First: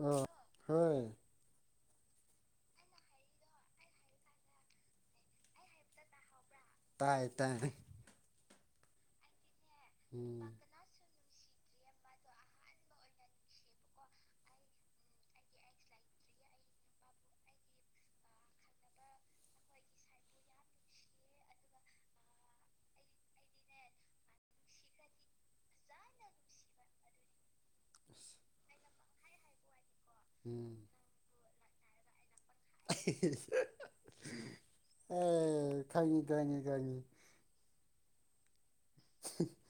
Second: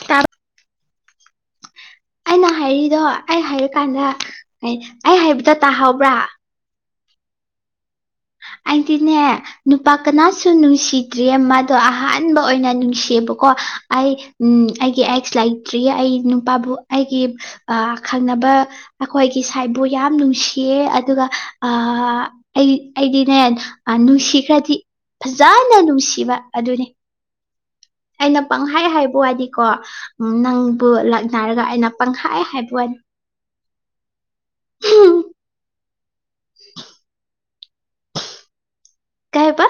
ꯑ ꯇꯥꯕ ꯍꯣꯏ ꯑꯩꯅ ꯍꯥꯏꯔꯤꯗꯣ ꯑꯩ ꯍꯥꯏꯔ ꯀꯥꯟꯗ ꯑꯩ ꯑꯩ ꯍꯥꯏꯕꯗꫭ ꯇꯥꯍꯧꯕ꯭ꯔꯥ ꯇꯥꯏ ꯇꯥꯏ ꯑꯩꯗꯤꯅꯦ ꯅꯨꯄꯥ ꯎꯝ ꯀꯅꯥꯁꯨ ꯅꯨꯡꯁꯤ ꯗ꯭ꯔꯤꯌꯦ ꯃꯥꯗꯣ ꯑꯍꯥꯟꯕ ꯑꯣꯏꯅ ꯅꯨꯡꯁꯤꯌꯦꯕꯀꯣ ꯑꯩ ꯎꯝ ꯑꯩꯒꯤ ꯑꯦꯛꯁ ꯂꯩ ꯇ꯭ꯔꯤꯌꯦ ꯑꯩ ꯅꯨꯄꯥꯕꯨ ꯑꯩꯒꯤ ꯑꯥ ꯈꯪꯅꯕ ꯑꯩꯈꯣꯏꯒꯤ ꯁꯥꯏꯕꯨ ꯌꯥꯝ ꯅꯨꯡꯁꯤꯌꯦ ꯑꯗꯨꯒ ꯑ ꯑꯩ ꯑꯩꯗꯤꯅꯦ ꯑ ꯅꯨꯡꯁꯤꯈ꯭ꯔꯥꯗꯤ ꯐꯖꯅꯥ ꯅꯨꯡꯁꯤꯕ ꯑꯗꯨꯅꯤ ꯑꯩꯅ ꯄꯪꯈꯥꯏ ꯍꯥꯏꯕ ꯋꯥꯅꯤꯀꯣ ꯎꯝ ꯅꯪꯕꯨ ꯂꯥꯛꯅꯔꯒ ꯑꯩꯅ ꯄꯪꯍꯥꯏ ꯍꯥꯏꯕ ꯋꯥꯅꯤ ꯏꯁ ꯑꯦ ꯈꯪꯉꯤ ꯈꯪꯉꯤ ꯈꯪꯉꯤ ꯀꯩꯕ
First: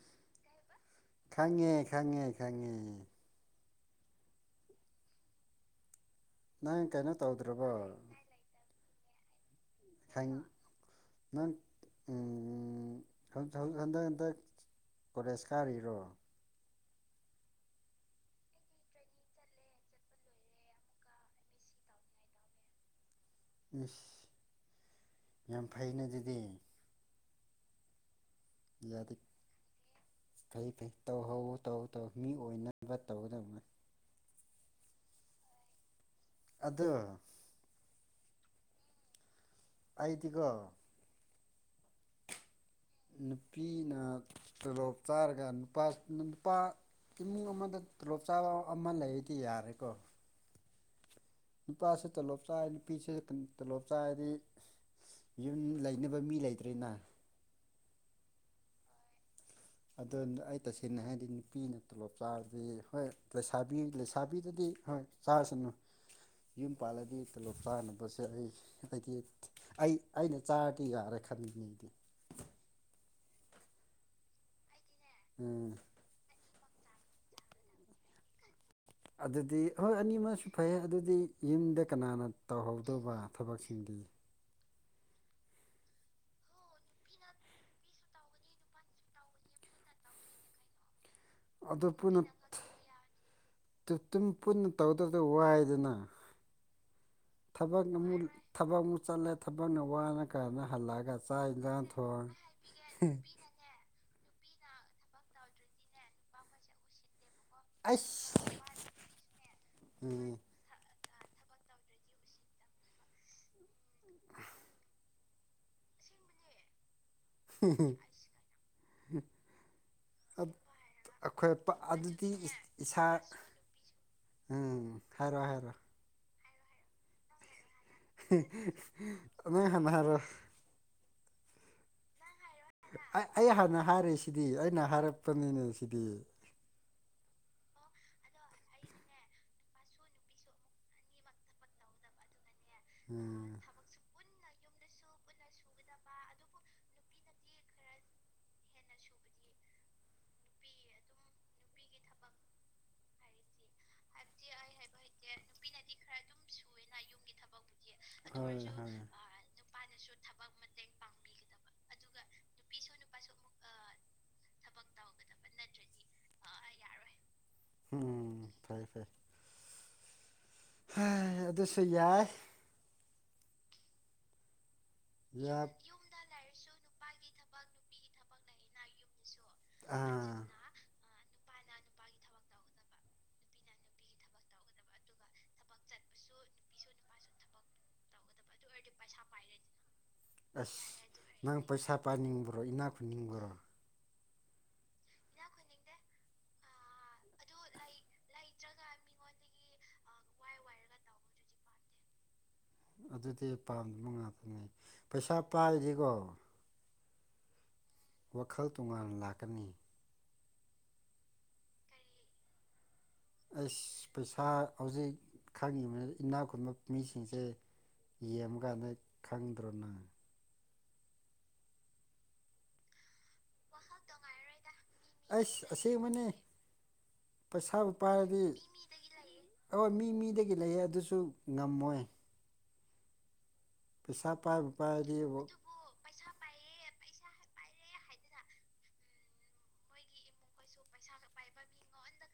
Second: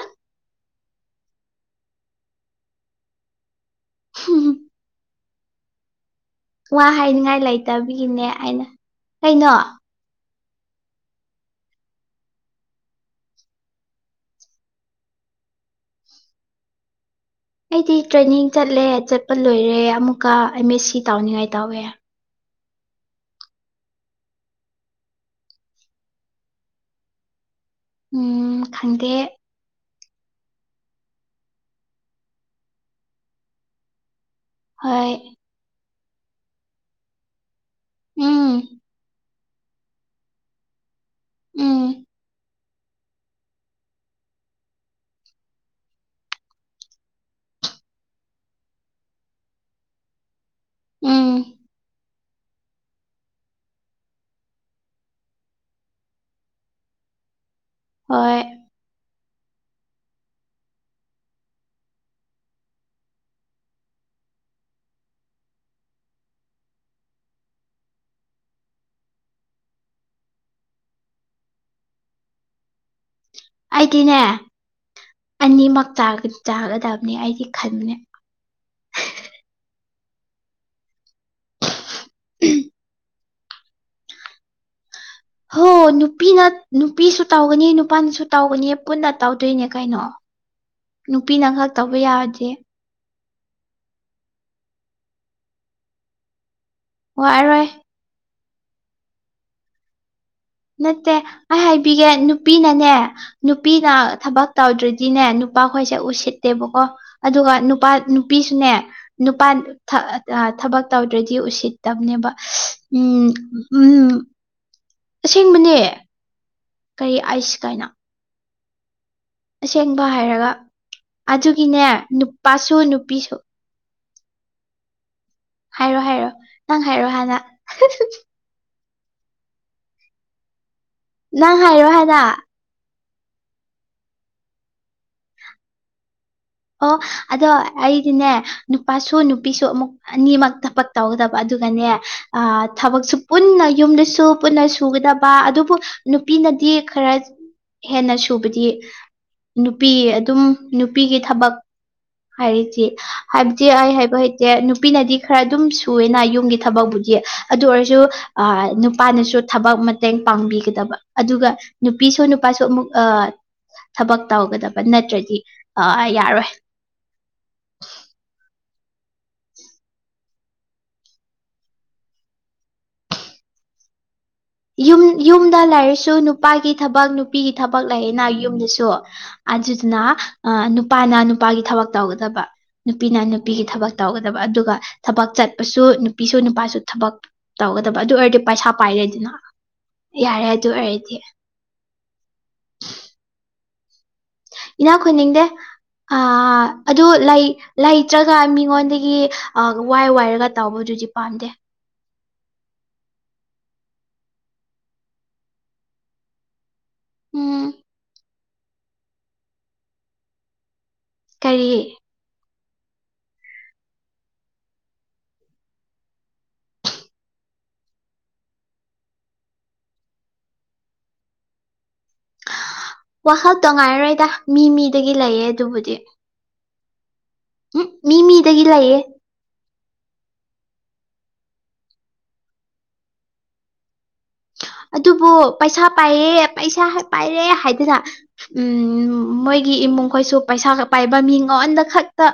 ꯈꯪꯉꯦ ꯈꯪꯉꯦ ꯈꯪꯉꯦ [inaudible] ꯅꯪ ꯋꯥ ꯀꯩꯅꯣ ꯍꯥꯏꯅꯤꯡꯉꯥꯏ ꯇꯧꯗ꯭ꯔꯕꯣ ꯂꯩꯇꯕꯤꯒꯤꯅꯦ ꯑꯩꯅ ꯀꯩꯅꯣ ꯈꯪ ꯅꯪ ꯎꯝ ꯈꯟꯗꯛ ꯍꯟꯗꯛ ꯍꯟꯗꯛ ꯀꯣꯂꯦꯖ ꯀꯥꯔꯤꯔꯣ ꯑꯩꯗꯤ ꯇ꯭ꯔꯦꯅꯤꯡ ꯆꯠꯂꯦ ꯆꯠꯄ ꯂꯣꯏꯔꯦ ꯑꯃꯨꯛꯀ ꯑꯦꯝ ꯑꯦꯁ ꯁꯤ ꯇꯥꯎꯅꯤꯡꯉꯥꯏ ꯇꯧꯋꯦ ꯏꯁ ꯌꯥꯝ ꯐꯩꯅꯦ ꯑꯗꯨꯗꯤ ꯎꯝ꯫ ꯈꯪꯗꯦ ꯌꯥꯗꯦ ꯐꯩ ꯐꯩ ꯇꯧꯍꯧꯋꯦ ꯇꯧ ꯇꯧ ꯃꯤ ꯑꯣꯏꯅꯕ ꯇꯧꯒꯗꯕꯥ ꯍꯣꯏ ꯑꯗꫭ ꯎꯝ꯫ ꯑꯩꯗꯤꯒꫭ ꯎꯝ꯫ ꯅꯨꯄꯤꯅ ꯇꯣꯂꯣꯞ ꯆꯥꯔꯒ ꯅꯨꯄꯥ ꯅꯨꯄꯥ ꯏꯃꯨꯡ ꯑꯃꯗ ꯇꯣꯂꯣꯞ ꯆꯥꯕ ꯑꯃ ꯂꯩꯔꯗꯤ ꯌꯥꯔꯦꯀꯣ ꯎꯝ ꯅꯨꯄꯥꯁꯨ ꯇꯣꯂꯣꯞ ꯆꯥꯏ ꯅꯨꯄꯤꯁꯨ ꯎꯝ ꯇꯣꯂꯣꯞ ꯆꯥꯔꯗꯤ ꯌꯨꯝ ꯂꯩꯅꯕ ꯃꯤ ꯂꯩꯇ꯭ꯔꯦꯅꯥ ꯍꯣꯏ ꯑꯗꯣꯅ ꯑꯩ ꯇꯁꯦꯡꯅ ꯍꯥꯏꯗꯤ ꯅꯨꯄꯤꯅ ꯇꯣꯂꯣꯞ ꯆꯥꯔꯗꯤ ꯍꯣꯏ ꯂꯩꯁꯥꯕꯤ ꯂꯩꯁꯥꯕꯤꯗꯗꯤ ꯍꯣꯏ ꯆꯥꯔꯁꯅꯨ ꯌꯨꯝ ꯄꯥꯜꯂꯗꯤ ꯇꯂꯣꯞ ꯆꯥꯅꯕꯁꯦ ꯑꯩ ꯑꯩꯗꯤ ꯑꯩ ꯑꯩꯅ ꯆꯥꯔꯗꯤ ꯌꯥꯔꯦ ꯈꯟ ꯃꯤꯅꯦ ꯑꯩꯗꯤ ꯑꯩꯗꯤꯅꯦ ꯎꯝ ꯑꯅꯤꯃꯛ ꯆꯥ ꯆꯥꯒꯗꯕꯅꯤ ꯑꯩꯗꯤ ꯈꯟꯕꯅꯦ ꯑꯗꯨꯗꯤ ꯍꯣꯏ ꯑꯅꯤ ꯃꯁꯨ ꯐꯩꯌꯦ ꯑꯗꯨꯗꯤ ꯌꯨꯝꯗ ꯀꯅꯥꯅ ꯇꯧꯍꯧꯗꯣꯕ ꯊꯕꯛꯁꯤꯡꯗꯤ ꯍꯣ ꯅꯨꯄꯤꯅ ꯅꯨꯄꯤꯁꯨ ꯇꯧꯒꯅꯤ ꯅꯨꯞ ꯄꯥꯅꯁꯨ ꯇꯧꯒꯅꯤ ꯄꯨꯟꯅ ꯇꯧꯗꯣꯏꯅꯦ ꯀꯩꯅꯣ ꯅꯨꯄꯤꯅ ꯈꯛ ꯑꯗꯨ ꯇꯧꯕ ꯌꯥꯗꯦ ꯇꯨ ꯇꯨꯝ ꯄꯨꯟꯅ ꯇꯧꯗꯕꯗꯣ ꯋꯥꯏꯗꯅ ꯋꯥ ꯑꯔꯣꯏ ꯊꯕꯛꯅ ꯑꯃꯨꯛ ꯊꯕꯛ ꯑꯃꯨꯛ ꯆꯠꯂꯦ ꯊꯕꯛꯅ ꯋꯥꯔ ꯀꯥꯟꯅ ꯍꯜꯂꯑꯒ ꯅꯠꯇꯦ ꯆꯥꯛ ꯑꯩ ꯏꯟꯖꯥꯡ ꯊꯣꯡ ꯍꯦ ꯄꯤꯅ ꯊꯕꯛ ꯇꯧꯗ꯭ꯔꯗꯤꯅꯦ ꯅꯨꯄꯥꯈꯣꯏꯁꯦ ꯎꯁꯤꯠꯇꯦꯕꯀꯣ ꯑꯗꯨꯒ ꯅꯨꯄꯥ ꯑꯩꯁ ꯅꯨꯄꯤꯁꯨꯅꯦ ꯅꯨꯄꯥ ꯊꯥ ꯎꯝ ꯑꯥ ꯊꯕꯛ ꯇꯧꯗ꯭ꯔꯗꯤ ꯎꯁꯤꯠꯇꯝꯅꯦꯕ [unintelligible] ꯎꯝ ꯎꯝ ꯑꯁꯦꯡꯕꯅꯦ ꯀꯩ ꯑꯥꯏꯁ ꯀꯥꯏꯅ ꯍꯨꯝ ꯑꯁꯦꯡꯕ ꯍꯥꯏꯔꯒ ꯑꯞ ꯑꯩꯈꯣꯏ ꯄꯥ ꯑꯗꯨꯒꯤꯅꯦ ꯑꯗꯨꯗꯤ ꯏꯁ ꯅꯨꯄꯥꯁꯨ ꯏꯁꯥ ꯅꯨꯄꯤꯁꯨ ꯎꯝ ꯍꯥꯏꯔꯣ ꯍꯥꯏꯔꯣ ꯍꯥꯏꯔꯣ ꯍꯥꯏꯔꯣ ꯅꯪ ꯍꯥꯏꯔꯣ ꯍꯥꯟꯅ ꯑ ꯅꯪ ꯍꯥꯟꯅ ꯍꯥꯏꯔꯣ ꯅꯪ ꯍꯥꯏꯔꯣ ꯍꯥꯟꯅ ꯑꯩ ꯑꯩ ꯍꯥꯟꯅ ꯍꯥꯏꯔꯤꯁꯤꯗꯤ ꯑꯩꯅ ꯍꯥꯏꯔꯛꯄꯅꯤꯅꯦ ꯁꯤꯗꯤ ꯑꯣ ꯑꯗꯣ ꯑꯩꯗꯤꯅꯦ ꯅꯨꯄꯥꯁꯨ ꯅꯨꯄꯤꯁꯨ ꯑꯃꯨꯛ ꯑꯅꯤꯃꯛ ꯊꯕꯛ ꯇꯧꯒꯗꯕ ꯑꯗꯨꯒꯅꯦ ꯑꯥ ꯊꯕꯛꯁꯨ ꯎꯝ ꯄꯨꯟꯅ ꯌꯨꯝꯗꯁꯨ ꯄꯨꯟꯅ ꯁꯨꯒꯗꯕ ꯑꯗꯨꯕꯨ ꯅꯨꯄꯤꯅꯗꯤ ꯈꯔ ꯍꯦꯟꯅ ꯁꯨꯕꯗꯤ ꯅꯨꯄꯤ ꯑꯗꯨꯝ ꯅꯨꯄꯤꯒꯤ ꯊꯕꯛ ꯍꯥꯏꯔꯤꯖꯤ ꯍꯥꯏꯕꯗꯤ ꯑꯩ ꯍꯥꯏꯕ ꯍꯩꯇꯦ ꯅꯨꯄꯤꯅꯗꯤ ꯈꯔ ꯑꯗꯨꯝ ꯁꯨꯑꯦꯅ ꯌꯨꯝꯒꯤ ꯊꯕꯛꯕꯨꯗꯤ ꯑꯗꯨ ꯑꯣꯏꯔꯁꯨ ꯑ ꯍꯣꯏ ꯍꯣꯏ ꯅꯨꯄꯥꯅꯁꯨ ꯊꯕꯛ ꯃꯇꯦꯡ ꯄꯥꯡꯕꯤꯒꯗꯕ ꯑꯗꯨꯒ ꯅꯨꯄꯤꯁꯨ ꯅꯨꯄꯥꯁꯨ ꯑꯃꯨꯛ ꯑꯥ ꯊꯕꯛ ꯇꯧꯒꯗꯕ ꯅꯠꯇ꯭ꯔꯗꯤ ꯑꯥ ꯌꯥꯔꯣꯏ ꯌꯥꯔꯣꯢ ꯎꯝ ꯐꯩ ꯐꯩ ꯍꯥꯢ ꯑꯗꯨꯁꯨ ꯌꯥꯏ ꯌꯨꯝ ꯌꯥ ꯌꯨꯝꯗ ꯂꯩꯔꯁꯨ ꯅꯨꯄꯥꯒꯤ ꯊꯕꯛ ꯅꯨꯄꯤꯒꯤ ꯊꯕꯛ ꯂꯩꯌꯦꯅ ꯌꯨꯝꯗꯁꯨ ꯑꯗꯨꯗꯨꯅ ꯑꯥ ꯅꯨꯄꯥꯅ ꯅꯨꯄꯥꯒꯤ ꯊꯕꯛ ꯇꯧꯒꯗꯕ ꯅꯨꯄꯤꯅ ꯅꯨꯄꯤꯒꯤ ꯊꯕꯛ ꯇꯧꯒꯗꯕ ꯑꯗꯨꯒ ꯊꯕꯛ ꯆꯠꯄꯁꯨ ꯅꯨꯄꯤꯁꯨ ꯅꯨꯄꯥꯁꯨ ꯊꯕꯛ ꯇꯧꯒꯗꯕ ꯑꯗꯨ ꯑꯣꯏꯔꯗꯤ ꯄꯥꯢꯁꯥ ꯄꯥꯏꯔꯦꯗꯅ ꯌꯥꯔꯦ ꯑꯗꯨ ꯑꯁ ꯑꯣꯏꯔꯗꯤ ꯅꯪ ꯄꯩꯁꯥ ꯄꯥꯏꯅꯤꯡꯕ꯭ꯔꯣ ꯏꯅꯥ ꯈꯨꯨꯟꯅꯤꯡꯕ꯭ꯔꯣ ꯏꯅꯥ ꯈꯨꯟꯅꯤꯡꯗꯦ ꯑꯥ ꯑꯗꯨ ꯂꯩ ꯂꯩꯇ꯭ꯔꯒ ꯃꯤꯉꯣꯟꯗꯒꯤ ꯑꯥ ꯋꯥꯏ ꯋꯥꯏꯔꯒ ꯇꯥꯎꯕꯗꯨꯗꯤ ꯄꯥꯝꯗꯦ ꯑꯗꯨꯗꯤ ꯄꯥꯝꯗꯕ ꯉꯥꯛꯇꯅꯦ ꯄꯩꯁꯥ ꯄꯥꯏꯔꯤꯀꯣ ꯎꯝ ꯋꯥꯈꯜ ꯇꯣꯉꯥꯟꯅ ꯂꯥꯛꯀꯅꯤ ꯀꯔꯤ ꯑꯩꯁ ꯄꯩꯁꯥ ꯍꯧꯖꯤꯛ ꯈꯪꯉꯤꯕꯅꯤ ꯏꯅꯥꯛ ꯈꯨꯟꯕ ꯃꯤꯁꯤꯡꯁꯦ ꯌꯦꯡꯕꯥꯀꯥꯟꯗ ꯈꯪꯗ꯭ꯔꯣ ꯅꯪ ꯋꯥꯈꯜꯇꯣ ꯉꯥꯏꯔꯣꯏꯗ ꯃꯤ ꯃꯤꯗꯒꯤ ꯂꯩꯌꯦ ꯑꯩꯁ ꯑꯗꯨꯕꯨꯗꯤ ꯑꯁꯦꯡꯕꯅꯦ ꯎꯝ ꯄꯩꯁꯥꯕꯨ ꯃꯤ ꯄꯥꯏꯔꯗꯤ ꯃꯤꯗꯒꯤ ꯂꯩꯌꯦ ꯍꯣꯏ ꯃꯤ ꯃꯤꯗꯒꯤ ꯂꯩꯌꯦ ꯑꯗꯨꯁꯨ ꯉꯝꯃꯣꯏ ꯄꯩꯁꯥ ꯄꯥꯏꯕꯨ ꯄꯥꯏꯔꯗꯤ ꯑꯗꯨꯕꯨ ꯄꯩꯁꯥ ꯄꯥꯏꯌꯦ ꯄꯩꯁꯥ ꯄꯥꯏꯔꯦ ꯍꯥꯏꯗꯅ ꯎꯝ ꯃꯣꯏꯒꯤ ꯏꯃꯨꯡꯈꯣꯏꯁꯨ ꯄꯩꯁꯥ ꯄꯥꯏꯕ ꯃꯤ ꯃꯉꯣꯟꯗ ꯈꯛꯇ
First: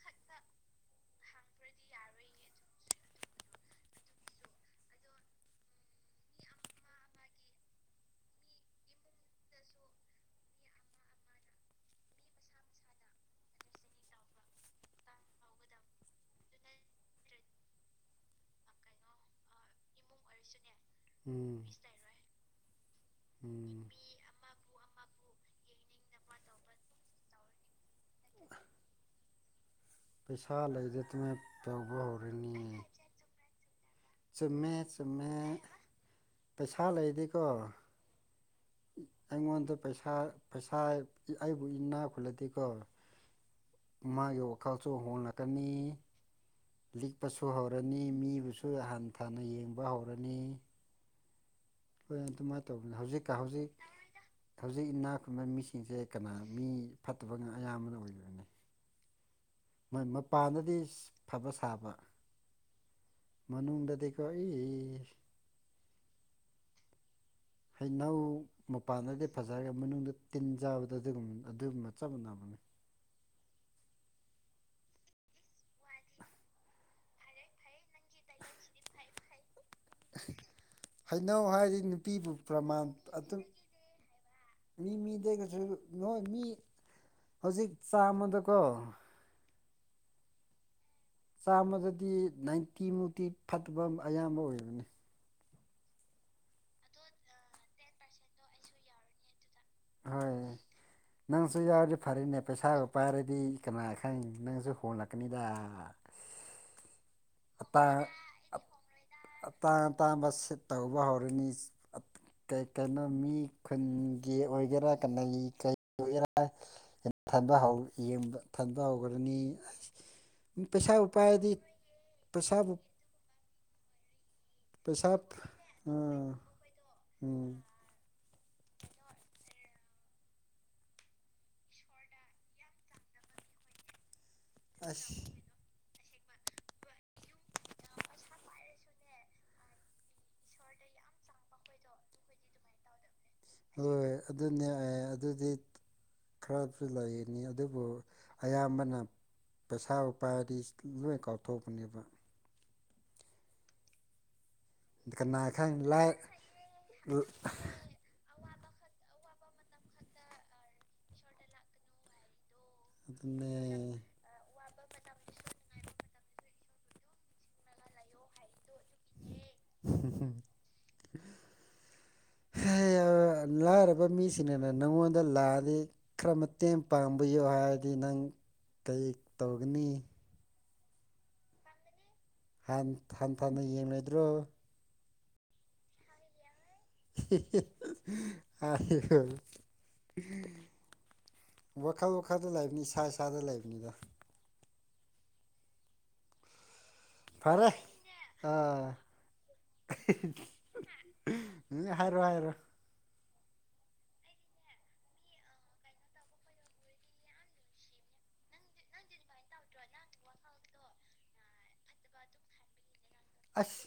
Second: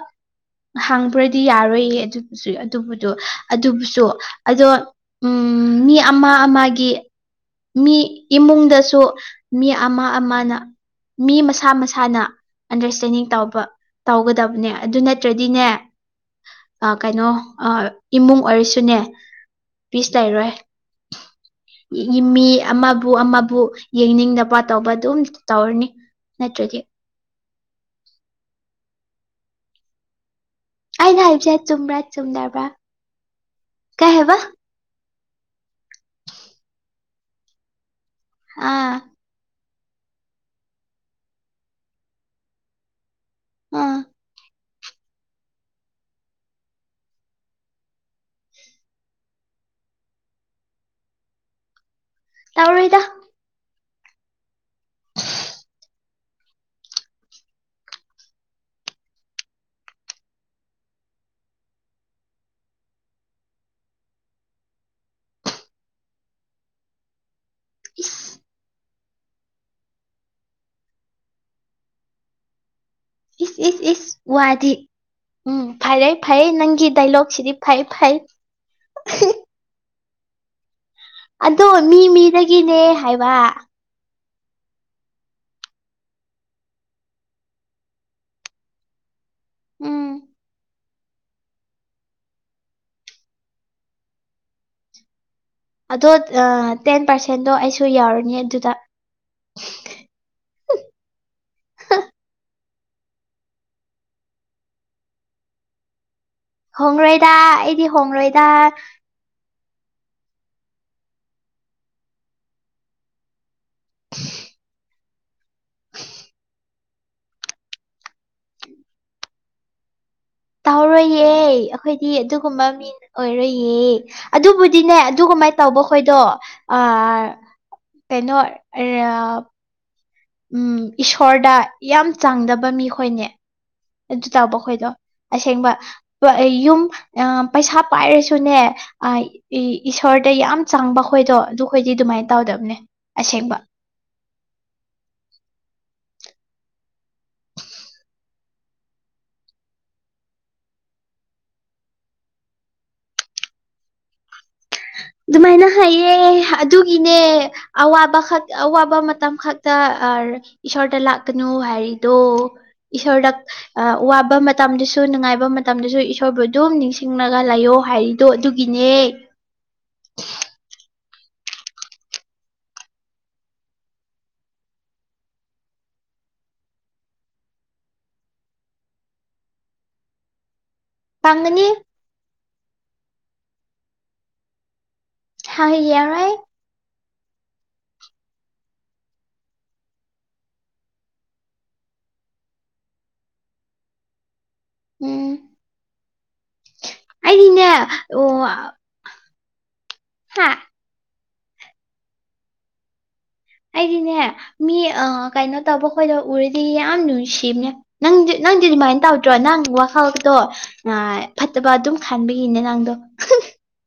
ꯍꯥꯡꯕ꯭ꯔꯗꯤ ꯌꯥꯔꯣꯏꯌꯦ ꯑꯗꯨꯕꯨꯁꯨ ꯑꯗꯨꯕꯨꯗꯣ ꯑꯗꯨꯕꯨꯁꯨ ꯑꯗꯣ ꯎꯝ ꯃꯤ ꯑꯃ ꯑꯃꯒꯤ ꯃꯤ ꯏꯃꯨꯡꯗꯁꯨ ꯃꯤ ꯑꯃ ꯑꯃꯅ ꯃꯤ ꯃꯁꯥ ꯃꯁꯥꯅ ꯑꯟꯗꯔꯁꯇꯦꯟꯗꯤꯡ ꯇꯧꯕ ꯇꯧꯒꯗꯕꯅꯦ ꯑꯗꯨ ꯅꯠꯇ꯭ꯔꯗꯤꯅꯦ ꯀꯩꯅꯣ ꯏꯃꯨꯡ ꯑꯣꯏꯔꯁꯨꯅꯦ ꯄꯤꯁ ꯂꯩꯔꯣꯏ ꯎꯝ ꯃꯤ ꯑꯃꯕꯨ ꯑꯃꯕꯨ ꯎꯝ ꯌꯦꯡꯅꯤꯡꯗꯕ ꯇꯧꯕ ꯑꯗꯨꯝ ꯇꯧꯔꯅꯤ ꯅꯠꯇ꯭ꯔꯗꯤ [inaudible] [unintelligible] ꯄꯩꯁꯥ ꯂꯩꯔ ꯑꯩꯅ ꯑꯗꯨꯃꯥꯏ ꯍꯥꯏꯕꯁꯦ ꯇꯧꯕ ꯆꯨꯝꯕ꯭ꯔꯥ ꯆꯨꯝꯗꯕ꯭ꯔꯥ ꯍꯧꯔꯅꯤ ꯀꯩ ꯍꯥꯏꯕ ꯆꯨꯝꯃꯦ ꯆꯨꯝꯃꯦ ꯄꯩꯁꯥ ꯂꯩꯗꯤꯀꯣ ꯑꯥ ꯑꯩꯉꯣꯟꯗ ꯄꯩꯁꯥ ꯄꯩꯁꯥ ꯑꯩꯕꯨ ꯏꯅꯥ ꯈꯨꯜꯂꯗꯤꯀꯣ ꯎꯝ ꯃꯥꯒꯤ ꯋꯥꯈꯜꯁꯨ ꯍꯣꯡꯂꯛꯀꯅꯤ ꯂꯤꯛꯄꯁꯨ ꯍꯧꯔꯅꯤ ꯃꯤꯕꯨꯁꯨ ꯍꯟꯊꯅ ꯌꯦꯡꯕ ꯍꯧꯔꯅꯤ ꯍꯣꯏ ꯑꯗꯨꯃꯥꯏꯅ ꯇꯧꯕꯅꯤ ꯇꯧꯔꯣꯏꯗ ꯍꯧꯖꯤꯛꯀ ꯍꯧꯖꯤꯛ ꯍꯧꯖꯤꯛ ꯏꯅꯥꯛ ꯈꯨꯟꯕ ꯃꯤꯁꯤꯡꯁꯦ ꯀꯅꯥ ꯃꯤ ꯐꯠꯇꯕꯒ ꯑꯌꯥꯝꯕꯅ ꯑꯣꯏꯗꯣꯏꯅꯤ ꯃꯣꯏ ꯃꯄꯥꯟꯗꯗꯤ ꯐꯕ ꯁꯥꯕ ꯃꯅꯨꯡꯗꯗꯤꯀꯣ ꯑꯩ ꯍꯩꯅꯧ ꯏꯁ ꯃꯄꯥꯟꯗꯗꯤ ꯐꯖꯔꯒ ꯃꯅꯨꯡꯗ ꯇꯤꯟ ꯆꯥꯕꯗ ꯑꯗꯨꯒꯨꯝꯕ ꯑꯗꯨꯒꯨꯝꯕ ꯆꯞ ꯃꯥꯟꯅꯕꯅꯤ ꯏꯁ ꯏꯁ ꯏꯁ ꯋꯥꯗꯤ ꯎꯝ ꯐꯔꯦ ꯐꯩ ꯅꯪꯒꯤ ꯗꯥꯏꯂꯣꯛꯁꯤꯗꯤ ꯐꯩ ꯐꯩ ꯍꯩꯅꯧ ꯑꯗꯣ ꯍꯥꯏꯔꯤ ꯃꯤ ꯅꯨꯄꯤꯕꯨ ꯃꯤꯗꯒꯤꯅꯦ ꯄ꯭ꯔꯃꯥꯟ ꯍꯥꯏꯕ ꯑꯗꯨꯝ ꯃꯤ ꯃꯤꯗꯩꯒꯁꯨ ꯅꯣꯏ ꯃꯤ ꯍꯧꯖꯤꯛ ꯆꯥꯃꯗꯀꯣ ꯎꯝ ꯆꯥꯝꯃꯗꯗꯤ ꯅꯥꯏꯟꯇꯤꯃꯨꯛꯇꯤ ꯐꯠꯇꯕ ꯑꯌꯥꯝꯕ ꯑꯣꯏꯕꯅꯤ ꯑꯗꯣ ꯇꯦꯟ ꯄꯥꯔꯁꯦꯟꯗꯣ ꯑꯩꯁꯨ ꯌꯥꯎꯔꯅꯤ ꯑꯗꯨꯗ ꯍꯣꯏ ꯅꯪꯁꯨ ꯌꯥꯎꯔꯗꯤ ꯐꯔꯅꯦ ꯄꯩꯁꯥꯒ ꯄꯥꯏꯔꯗꯤ ꯀꯅꯥ ꯈꯪ ꯅꯪꯁꯨ ꯍꯣꯜꯂꯛꯀꯅꯤꯗ ꯍꯣꯡꯔꯣꯏꯗ ꯑꯩꯗꯤ ꯍꯣꯡꯔꯣꯏꯗ ꯑꯇꯥꯡ ꯑꯇꯥꯡꯕ ꯁꯤꯠ ꯇꯧꯕ ꯍꯧꯔꯅꯤ ꯀꯩ ꯀꯩꯅꯣ ꯃꯤ ꯈꯨꯟꯒꯤ ꯑꯣꯏꯒꯦꯔꯥ ꯀꯅꯩ ꯀꯩ ꯑꯣꯏꯒꯦꯔꯥ [unintelligible] ꯌꯦꯡꯕ ꯊꯟ ꯊꯅꯕ ꯍꯧꯒ꯭ꯔꯅꯤ ꯇꯧꯔꯣꯏꯌꯦ ꯑꯩꯈꯣꯏꯗꯤ ꯑꯗꯨꯒꯨꯝꯕ ꯄꯩꯁꯥꯕꯨ ꯃꯤ ꯑꯣꯏꯔꯣꯏꯌꯦ ꯑꯗꯨꯕꯨꯗꯤꯅꯦ ꯄꯩꯁꯥ ꯑꯗꯨ ꯀꯃꯥꯏꯅ ꯇꯧꯕ ꯈꯣꯏꯗꯣ ꯑꯥ ꯑꯔ ꯎꯝ ꯀꯩꯅꯣ ꯔ ꯎꯝ ꯏꯁꯣꯔꯗ ꯌꯥꯝ ꯆꯥꯡꯗꯕ ꯃꯤꯈꯣꯏꯅꯦ꯫ ꯑꯗꯨ ꯇꯕ ꯑꯩꯈꯣꯏꯗꯣ ꯑꯁ ꯑꯁꯦꯡꯕ ꯌꯨꯝ ꯑ ꯄꯩꯁꯥ ꯄꯥꯏꯔꯁꯨꯅꯦ ꯑꯥꯏ ꯏꯁꯣꯔꯗ ꯌꯥꯝ ꯆꯪꯕ ꯍꯣꯏꯗꯣ ꯑꯗꯨꯈꯣꯏꯗꯤ ꯑꯗꯨꯃꯥꯏꯅ ꯇꯧꯗꯕꯅꯦ ꯑꯁꯦꯡꯕ ꯍꯣꯏ ꯑꯗꯨꯅꯦ ꯑꯦ ꯑꯗꯨꯗꯤ ꯈꯔꯁꯨ ꯂꯩꯅꯤ ꯑꯗꯨꯕꯨ ꯑꯌꯥꯝꯕꯅ ꯄꯩꯁꯥꯕꯨ ꯄꯥꯏꯗꯤ ꯂꯣꯏ ꯀꯥꯎꯊꯣꯛꯄꯅꯦꯕ꯫ ꯀꯅꯥ ꯗꯨꯃꯥꯏꯅ ꯈꯪ ꯂꯥꯏ ꯍꯥꯏꯌꯦ ꯑꯗꯨꯒꯤꯅꯦ꯫ ꯑꯋꯥꯕꯈꯛ ꯑꯋꯥꯕ ꯃꯇꯝ ꯈꯛꯇ ꯑꯔ ꯏꯁꯣꯔꯗ ꯂꯥꯛꯀꯅꯨ ꯍꯥꯏꯔꯤꯗꯣ ꯏꯁꯣꯔꯗ ꯑꯗꯨꯅꯦ ꯑ ꯋꯥꯕ ꯃꯠ ꯃꯇꯝꯗꯁꯨ ꯅꯨꯡꯉꯥꯏꯕ ꯃꯇꯝꯗꯁꯨ ꯏꯁꯣꯔꯕꯨ ꯑꯗꯨꯝ ꯅꯤꯡꯁꯤꯡꯂꯒ ꯂꯩꯌꯣ ꯍꯥꯏꯔꯤꯗꯣ ꯑꯗꯨꯒꯤꯅꯦ꯫ [unintelligible] [unintelligible] ꯂꯥꯏꯔꯕ ꯃꯤꯁꯤꯡꯅ ꯅ ꯅꯪꯉꯣꯟꯗ ꯂꯥꯑꯗꯤ ꯈꯔ ꯃꯇꯦꯡ ꯄꯥꯡꯕꯤꯌꯣ ꯍꯥꯏꯔꯗꯤ ꯅꯪ ꯀꯩ ꯇꯧꯒꯅꯤ꯫ ꯄꯥꯡꯒꯅꯤ ꯥꯍꯥꯟ ꯍꯟꯊꯅ ꯌꯦꯡꯂꯣꯢꯗ꯭ꯔꯣ꯫ ꯍꯥ ꯌꯔꯣꯏ [unintelligible] ꯋꯥꯈꯜ ꯋꯥꯈꯜꯗ ꯂꯩꯕꯅꯤ ꯏꯁꯥ ꯏꯁꯥꯗ ꯂꯩꯕꯅꯤꯗ꯫ ꯎꯝ ꯑꯩꯗꯤꯅꯦ ꯐꯔꯦ ꯑꯣ ꯑꯥ ꯍꯥ [unintelligible] ꯎꯝ ꯍꯥꯏꯔꯣ ꯍꯥꯏꯔꯣ ꯑꯩꯗꯤꯅꯦ ꯃꯤ ꯑ ꯀꯩꯅꯣ ꯇꯧꯕ ꯈꯣꯏꯗꯣ ꯎꯔꯗꯤ ꯌꯥꯝ ꯅꯨꯡꯁꯤꯕꯅꯦ꯫ ꯅꯪꯗꯤ ꯅꯪꯗꯤ ꯑꯗꯨꯃꯥꯏꯅ ꯇꯧꯗ꯭ꯔꯣ ꯅꯪ ꯋꯥꯈꯜꯗ ꯇꯣ ꯐꯠꯇꯕ ꯑꯗꯨꯝ ꯈꯟꯕꯒꯤꯅꯦ ꯅꯪꯗꯣ꯫ ꯑꯁ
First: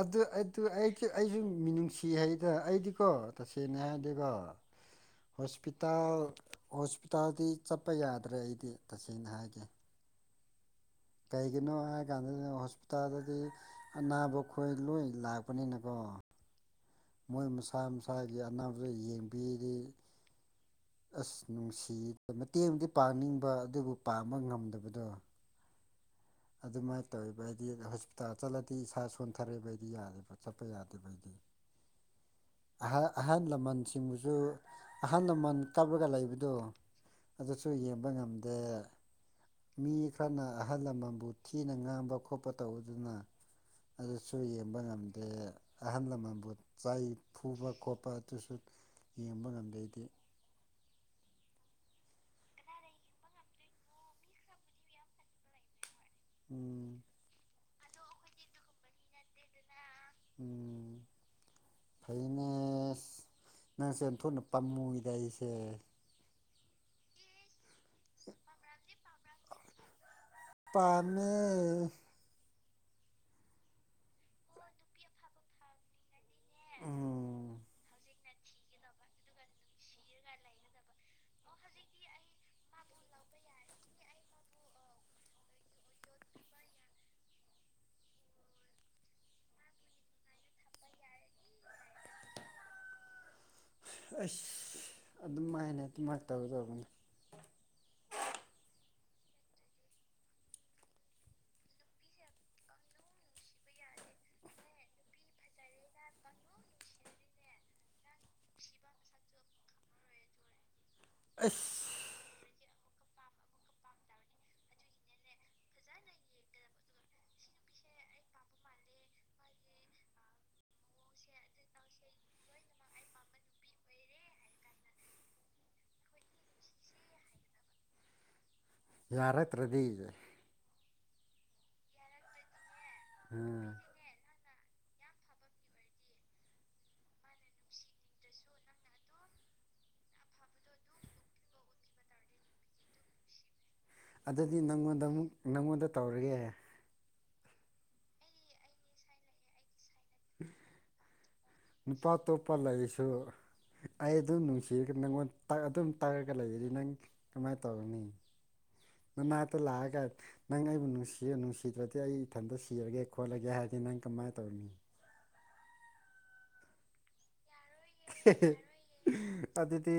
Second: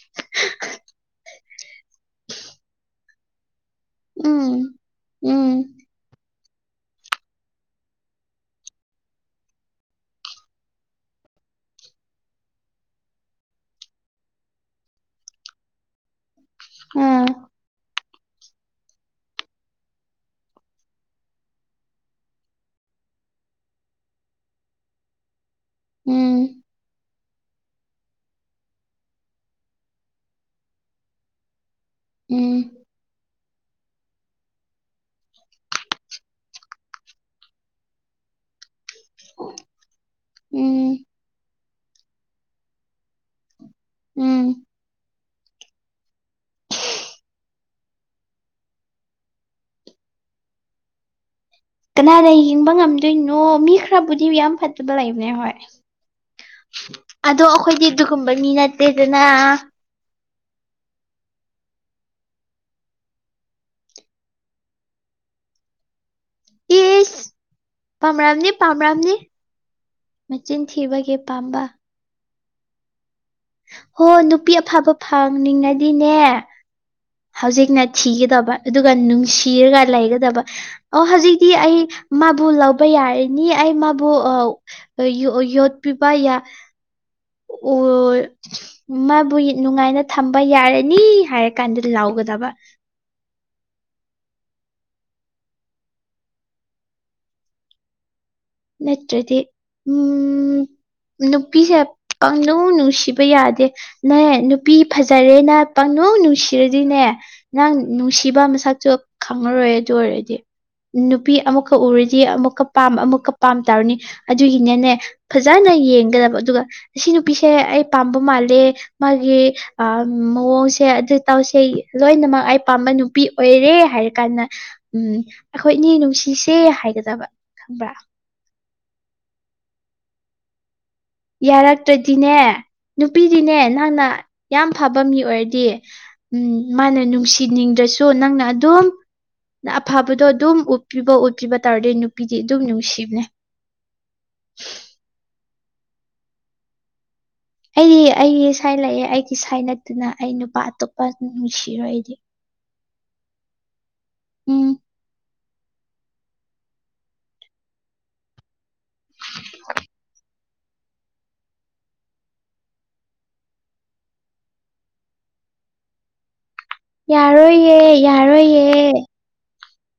ꯑꯗꯨ ꯑꯗꯨ ꯑꯩꯖ ꯑꯩꯖꯨ ꯃꯤꯅꯨꯡꯁꯤ ꯍꯩꯗ ꯑꯩꯗꯤꯀꯣ ꯇꯁꯦꯡꯅ ꯍꯥꯏꯗꯤꯀꯣ ꯎꯝ ꯎꯝ ꯍꯣꯁꯄꯤ ꯏꯇꯥꯎ ꯍꯣꯁꯄꯤꯇꯥꯜꯗꯤ ꯆꯠꯄ ꯌꯥꯗ꯭ꯔꯦ ꯑꯩꯗꯤ ꯇꯁꯦꯡꯅ ꯍꯥꯏꯒꯦ꯫ ꯀꯩꯒꯤꯅꯣ ꯍꯥꯏ ꯀꯥꯟꯗ ꯍꯣꯁꯄꯤꯇꯥꯜꯗꯗꯤ ꯑꯅꯥꯕ ꯈꯣꯏ ꯂꯣꯏ ꯂꯥꯛꯄꯅꯤꯅꯀꯣ ꯎꯝ ꯃꯣꯏ ꯃꯁꯥ ꯁꯥꯢꯒꯤ ꯑꯅꯥꯕꯖꯨ ꯌꯦꯡꯕꯤꯔꯤ ꯑꯁ ꯅꯨꯡꯁꯤ ꯃꯇꯦꯡꯗꯤ ꯄꯥꯡꯅꯤꯡꯕ ꯑꯗꯨꯕꯨ ꯄꯥꯡꯕ ꯉꯝꯗꯕꯗꯣ꯫ ꯎꯝ ꯑꯗꯨꯃꯥꯏꯅ ꯇꯧꯋꯦꯕ ꯑꯩꯗꯤ ꯍꯣꯁꯄꯤꯇꯥꯜ ꯆꯠꯂꯗꯤ ꯏꯁꯥ ꯁꯣꯟꯊꯔꯛꯏꯕ ꯑꯩꯗꯤ ꯌꯥꯗꯦꯕ ꯆꯠꯄ ꯌꯥꯗꯦꯕ ꯑꯩꯗꯤ꯫ ꯎꯝ ꯑꯍ ꯑꯍꯟ ꯂꯃꯟꯁꯤꯡꯕꯨꯁꯨ ꯑꯍꯜ ꯂꯃꯟ ꯀꯥꯞꯂꯒ ꯂꯩꯕꯗꯣ꯫ ꯑꯗꯨꯁꯨ ꯌꯦꯡꯕ ꯉꯝꯗꯦ꯫ ꯃꯤ ꯈ꯭ꯔꯅ ꯑꯍꯜ ꯎꯝ ꯂꯃꯟꯕꯨ ꯊꯤꯅ ꯉꯥꯡꯕ ꯈꯣꯠꯄ ꯇꯧꯕꯗꯨꯅ ꯑꯗꯨꯁꯨ ꯎꯝ ꯌꯦꯡꯕ ꯉꯝꯗꯦ ꯑꯍꯜ ꯂꯃꯟꯕꯨ ꯆꯩꯥ ꯕ ꯈꯣꯠꯄ ꯑꯗꯨꯁꯨ ꯌꯦꯡꯕ ꯉꯝꯗꯦ ꯑꯩꯗꯤ ꯀꯅꯥꯅ ꯌꯦꯡꯕ ꯉꯝꯗꯣꯏꯅꯣ ꯃꯤ ꯈ꯭ꯔꯕꯨꯗꯤ ꯌꯥꯝ ꯐꯠꯇꯕ ꯂꯩꯕꯅꯦ ꯍꯣꯏ꯫ ꯎꯝ ꯑꯗꯣ ꯑꯈꯣꯏꯗꯤ ꯑꯗꯨꯒꯨꯝꯕꯅꯤ ꯅꯠꯇꯦꯗꯅ꯫ ꯎꯝ ꯐꯩꯅꯦꯁ ꯅꯁꯦ ꯑꯟꯊꯣꯛꯅ ꯄꯥꯝꯃꯨꯏꯗ ꯑꯩꯁꯦ꯫ ꯏꯁ ꯄꯥꯝꯔꯝꯅꯤ ꯄꯥꯝꯔꯝꯅꯤ ꯃꯆꯤꯟ ꯊꯤꯕꯒꯤ ꯄꯥꯝꯃꯦ ꯄꯥꯝꯕ ꯍꯣ ꯅꯨꯄꯤ ꯑꯐꯕ ꯐꯪꯅꯤꯡꯉꯗꯤꯅꯦ ꯎꯝ ꯍꯧꯖꯤꯛꯅ ꯊꯤꯒꯗꯕ ꯑꯗꯨꯒ ꯅꯨꯡꯁꯤꯔꯒ ꯂꯩꯒꯗꯕ ꯑꯣ ꯍꯧꯖꯤꯛꯇꯤ ꯑꯩ ꯃꯥꯕꯨ ꯂꯧꯕ ꯌꯥꯔꯅꯤ ꯑꯩ ꯃꯥꯕꯨ ꯑꯣ ꯌꯣ ꯌꯣꯠ ꯄꯤꯕ ꯌꯥ ꯑꯣꯢ ꯃꯥꯕꯨ ꯅꯨꯡꯉꯥꯏꯅ ꯊꯝꯕ ꯌꯥꯔꯅꯤ ꯍꯥꯏꯔꯀꯥꯟꯗ ꯂꯥꯎꯒꯗꯕ ꯑꯁ ꯑꯗꯨꯝꯥꯏꯅ ꯑꯗꯨꯃꯥꯏꯅ ꯇꯧꯗꯧꯕꯅꯤ ꯅꯠꯇ꯭ꯔꯗꯤ ꯎꯝ ꯅꯨꯄꯤꯁꯦ ꯄꯪꯅꯨꯡ ꯅꯨꯡꯁꯤꯕ ꯌꯥꯗꯦ ꯅꯣꯢ ꯅꯨꯄꯤ ꯐꯖꯔꯦꯅ ꯄꯪꯅꯨꯡ ꯅꯨꯡꯁꯤꯔꯗꯤꯅꯦ ꯅꯪ ꯅꯨꯡꯁꯤꯕ ꯃꯁꯛꯁꯨꯨ ꯈꯪꯉꯔꯣꯏ ꯑꯗꯨ ꯑꯣꯏꯔꯗꯤ ꯅꯨꯄꯤ ꯑꯩꯁ ꯑꯃꯨꯛꯀ ꯎꯔꯗꯤ ꯑꯃꯨꯛꯀ ꯄꯥꯝ ꯑꯃꯨꯛꯀ ꯄꯥꯝ ꯇꯧꯔꯅꯤ ꯑꯗꯨꯒꯤꯅꯦꯅꯦ ꯐꯖꯅ ꯌꯦꯡꯒꯗꯕ ꯑꯗꯨꯒ ꯁꯤ ꯅꯨꯄꯤꯁꯦ ꯑꯩ ꯄꯥꯝꯕ ꯃꯥꯜꯂꯦ ꯃꯥꯒꯤ ꯑ ꯃꯑꯣꯡꯁꯦ ꯑꯗꯨ ꯇꯥꯎꯁꯦ ꯂꯣꯏꯅꯃꯛ ꯑꯩ ꯄꯥꯝꯕ ꯅꯨꯄꯤ ꯑꯣꯏꯔꯦ ꯍꯥꯏꯔꯀꯥꯟꯗ ꯎꯝ ꯑꯈꯣꯏ ꯑꯅꯤ ꯅꯨꯡꯁꯤꯁꯦ ꯍꯥꯏꯒꯗꯕ ꯈꯪꯕ꯭ꯔꯥ ꯌꯥꯔꯛꯇ꯭ꯔꯗꯤ ꯌꯥꯔꯛꯇ꯭ꯔꯗꯤꯅꯦ ꯅꯨꯄꯤꯗꯤꯅꯦ ꯎꯝ ꯅꯪꯅ ꯌꯥꯝ ꯐꯕ ꯃꯤ ꯑꯣꯏꯔꯗꯤ ꯎꯝ ꯃꯥꯅ ꯅꯨꯡꯁꯤꯅꯤꯡꯗ꯭ꯔꯁꯨ ꯅꯪꯅ ꯑꯗꯨꯝ ꯅ ꯑꯐꯕꯗꯣ ꯑꯗꯨꯝ ꯎꯠꯄꯤꯕ ꯎꯠꯄꯤꯕ ꯇꯧꯔꯗꯤ ꯅꯨꯄꯤꯗꯤ ꯑꯗꯨꯝ ꯅꯨꯡꯁꯤꯕꯅꯦ ꯑꯗꯨꯗꯤ ꯅꯪꯉꯣꯟꯗ ꯑꯃꯨꯛ ꯅꯪꯉꯣꯟꯗ ꯇꯧꯔꯒꯦ ꯑꯩ ꯑꯩꯒꯤ ꯁꯥꯏ ꯂꯩꯌꯦ ꯑꯩꯒꯤ ꯁꯥꯏ ꯅꯠꯇꯅ ꯑꯩ ꯅꯨꯄꯥ ꯑꯇꯣꯞꯄ ꯅꯨꯡꯁꯤꯔꯣꯏ ꯅꯨꯄꯥ ꯑꯩꯗꯤ ꯑꯇꯣꯞꯄ ꯂꯩꯁꯨ ꯑꯩ ꯑꯗꯨꯝ ꯎꯝ ꯅꯨꯡꯁꯤꯔꯒ ꯅꯪꯉꯣꯟ ꯇꯥ ꯑꯗꯨꯝ ꯇꯛꯔꯒ ꯂꯩꯔꯗꯤ ꯅꯪ ꯀꯃꯥꯏ ꯇꯧꯒꯅꯤ ꯅꯅꯥꯛꯇ ꯂꯛꯑꯒ [unintelligible] ꯅꯪ ꯑꯩꯕꯨ ꯅꯨꯡꯁꯤꯌꯣ ꯅꯨꯡꯁꯤꯗ꯭ꯔꯗꯤ ꯑꯩ ꯏꯊꯟꯇ ꯁꯤꯔꯒꯦ ꯈꯣꯠꯂꯒꯦ ꯍꯥꯏꯔꯗꯤ ꯅꯪ ꯀꯃꯥꯏ ꯇꯧꯅꯤ ꯌꯥꯔꯣꯏꯌꯦ ꯌꯥꯔꯣꯏꯌꯦ ꯑꯗꯨꯗꯤ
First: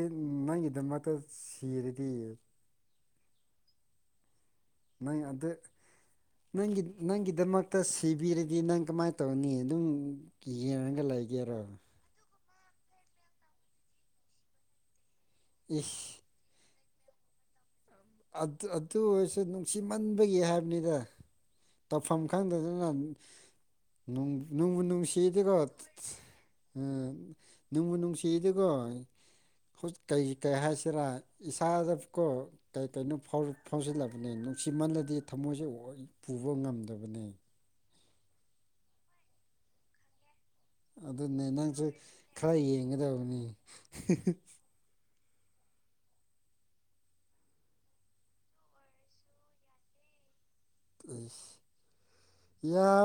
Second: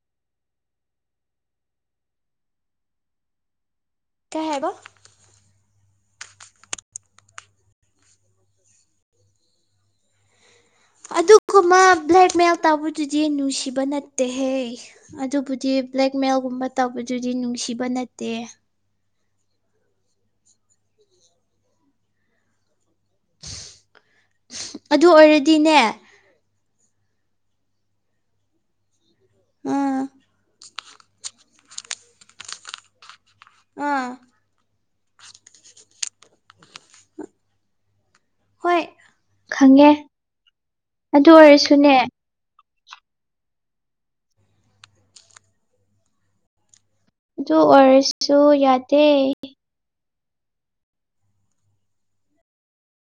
ꯅꯪꯒꯤꯗꯃꯛꯇ ꯁꯤꯔꯗꯤ ꯀꯩ ꯍꯥꯢꯕ ꯅꯪ [unintelligible] ꯅꯪꯒꯤ ꯅꯪꯒꯤꯗꯃꯛꯇ ꯁꯤꯕꯤꯔꯗꯤ ꯅꯪ ꯀꯃꯥꯏꯅ ꯇꯧꯅꯤ ꯑꯗꯨꯝ ꯀꯤꯔꯒ ꯑꯗꯨ ꯀꯨꯝꯕ ꯕ꯭ꯂꯦꯛꯃꯦꯜ ꯇꯧꯕ ꯑꯗꯨꯗꯤ ꯅꯨꯡꯁꯤꯕ ꯅꯠꯇꯦꯍꯦ ꯑꯗꯨꯕꯨꯗꯤ ꯏꯁ ꯕ꯭ꯂꯦꯛꯃꯦꯜꯒꯨꯝꯕ ꯇꯧꯕꯗꯨꯗꯤ ꯅꯨꯡꯁꯤꯕ ꯅꯠ ꯑꯗꯨ ꯑꯗꯨ ꯑꯣꯏꯔꯁꯨ ꯅꯨꯡꯁꯤꯃꯟꯕꯒꯤ ꯍꯥꯏꯕꯅꯤꯗ ꯇꯧꯐꯝ ꯈꯪꯗꯗꯅ ꯅꯨꯡꯕꯨ ꯑꯗꯨ ꯅꯨꯡꯕꯨꯁꯤꯗꯤꯀꯣ ꯑꯣꯏꯔꯗꯤꯅꯦ [unintelligible] ꯎꯝ ꯅꯨꯡꯕꯨ ꯅꯨꯡꯁꯤꯔꯗꯤꯀꯣ ꯑꯥ ꯀꯩ ꯀꯩ ꯍꯥꯏꯁꯤꯔꯥ ꯏꯁꯥꯗꯀꯣ ꯀꯩ ꯀꯩꯅꯣ ꯐꯥꯎ ꯑꯥ ꯐꯥꯎꯖꯤꯜꯂꯛꯄꯅꯦ ꯑꯗꯨꯝ ꯁꯤꯃꯜꯂꯗꯤ ꯊꯃꯣꯏꯁꯦ [unintelligible] ꯄꯨꯕ ꯉꯝꯗꯕꯅꯦ ꯍꯣꯏ ꯈꯪꯉꯦ ꯑꯗꯨ ꯑꯗꯨꯅꯦ ꯅꯪꯁꯨ ꯑꯣꯏꯔꯁꯨꯅꯦ ꯈꯔ ꯌꯦꯡꯒꯗꯕꯅꯤ [unintelligible] ꯑꯗꯨ ꯑꯣꯏꯔꯁꯨ ꯌꯥꯗꯦ ꯢꯁ ꯌꯥ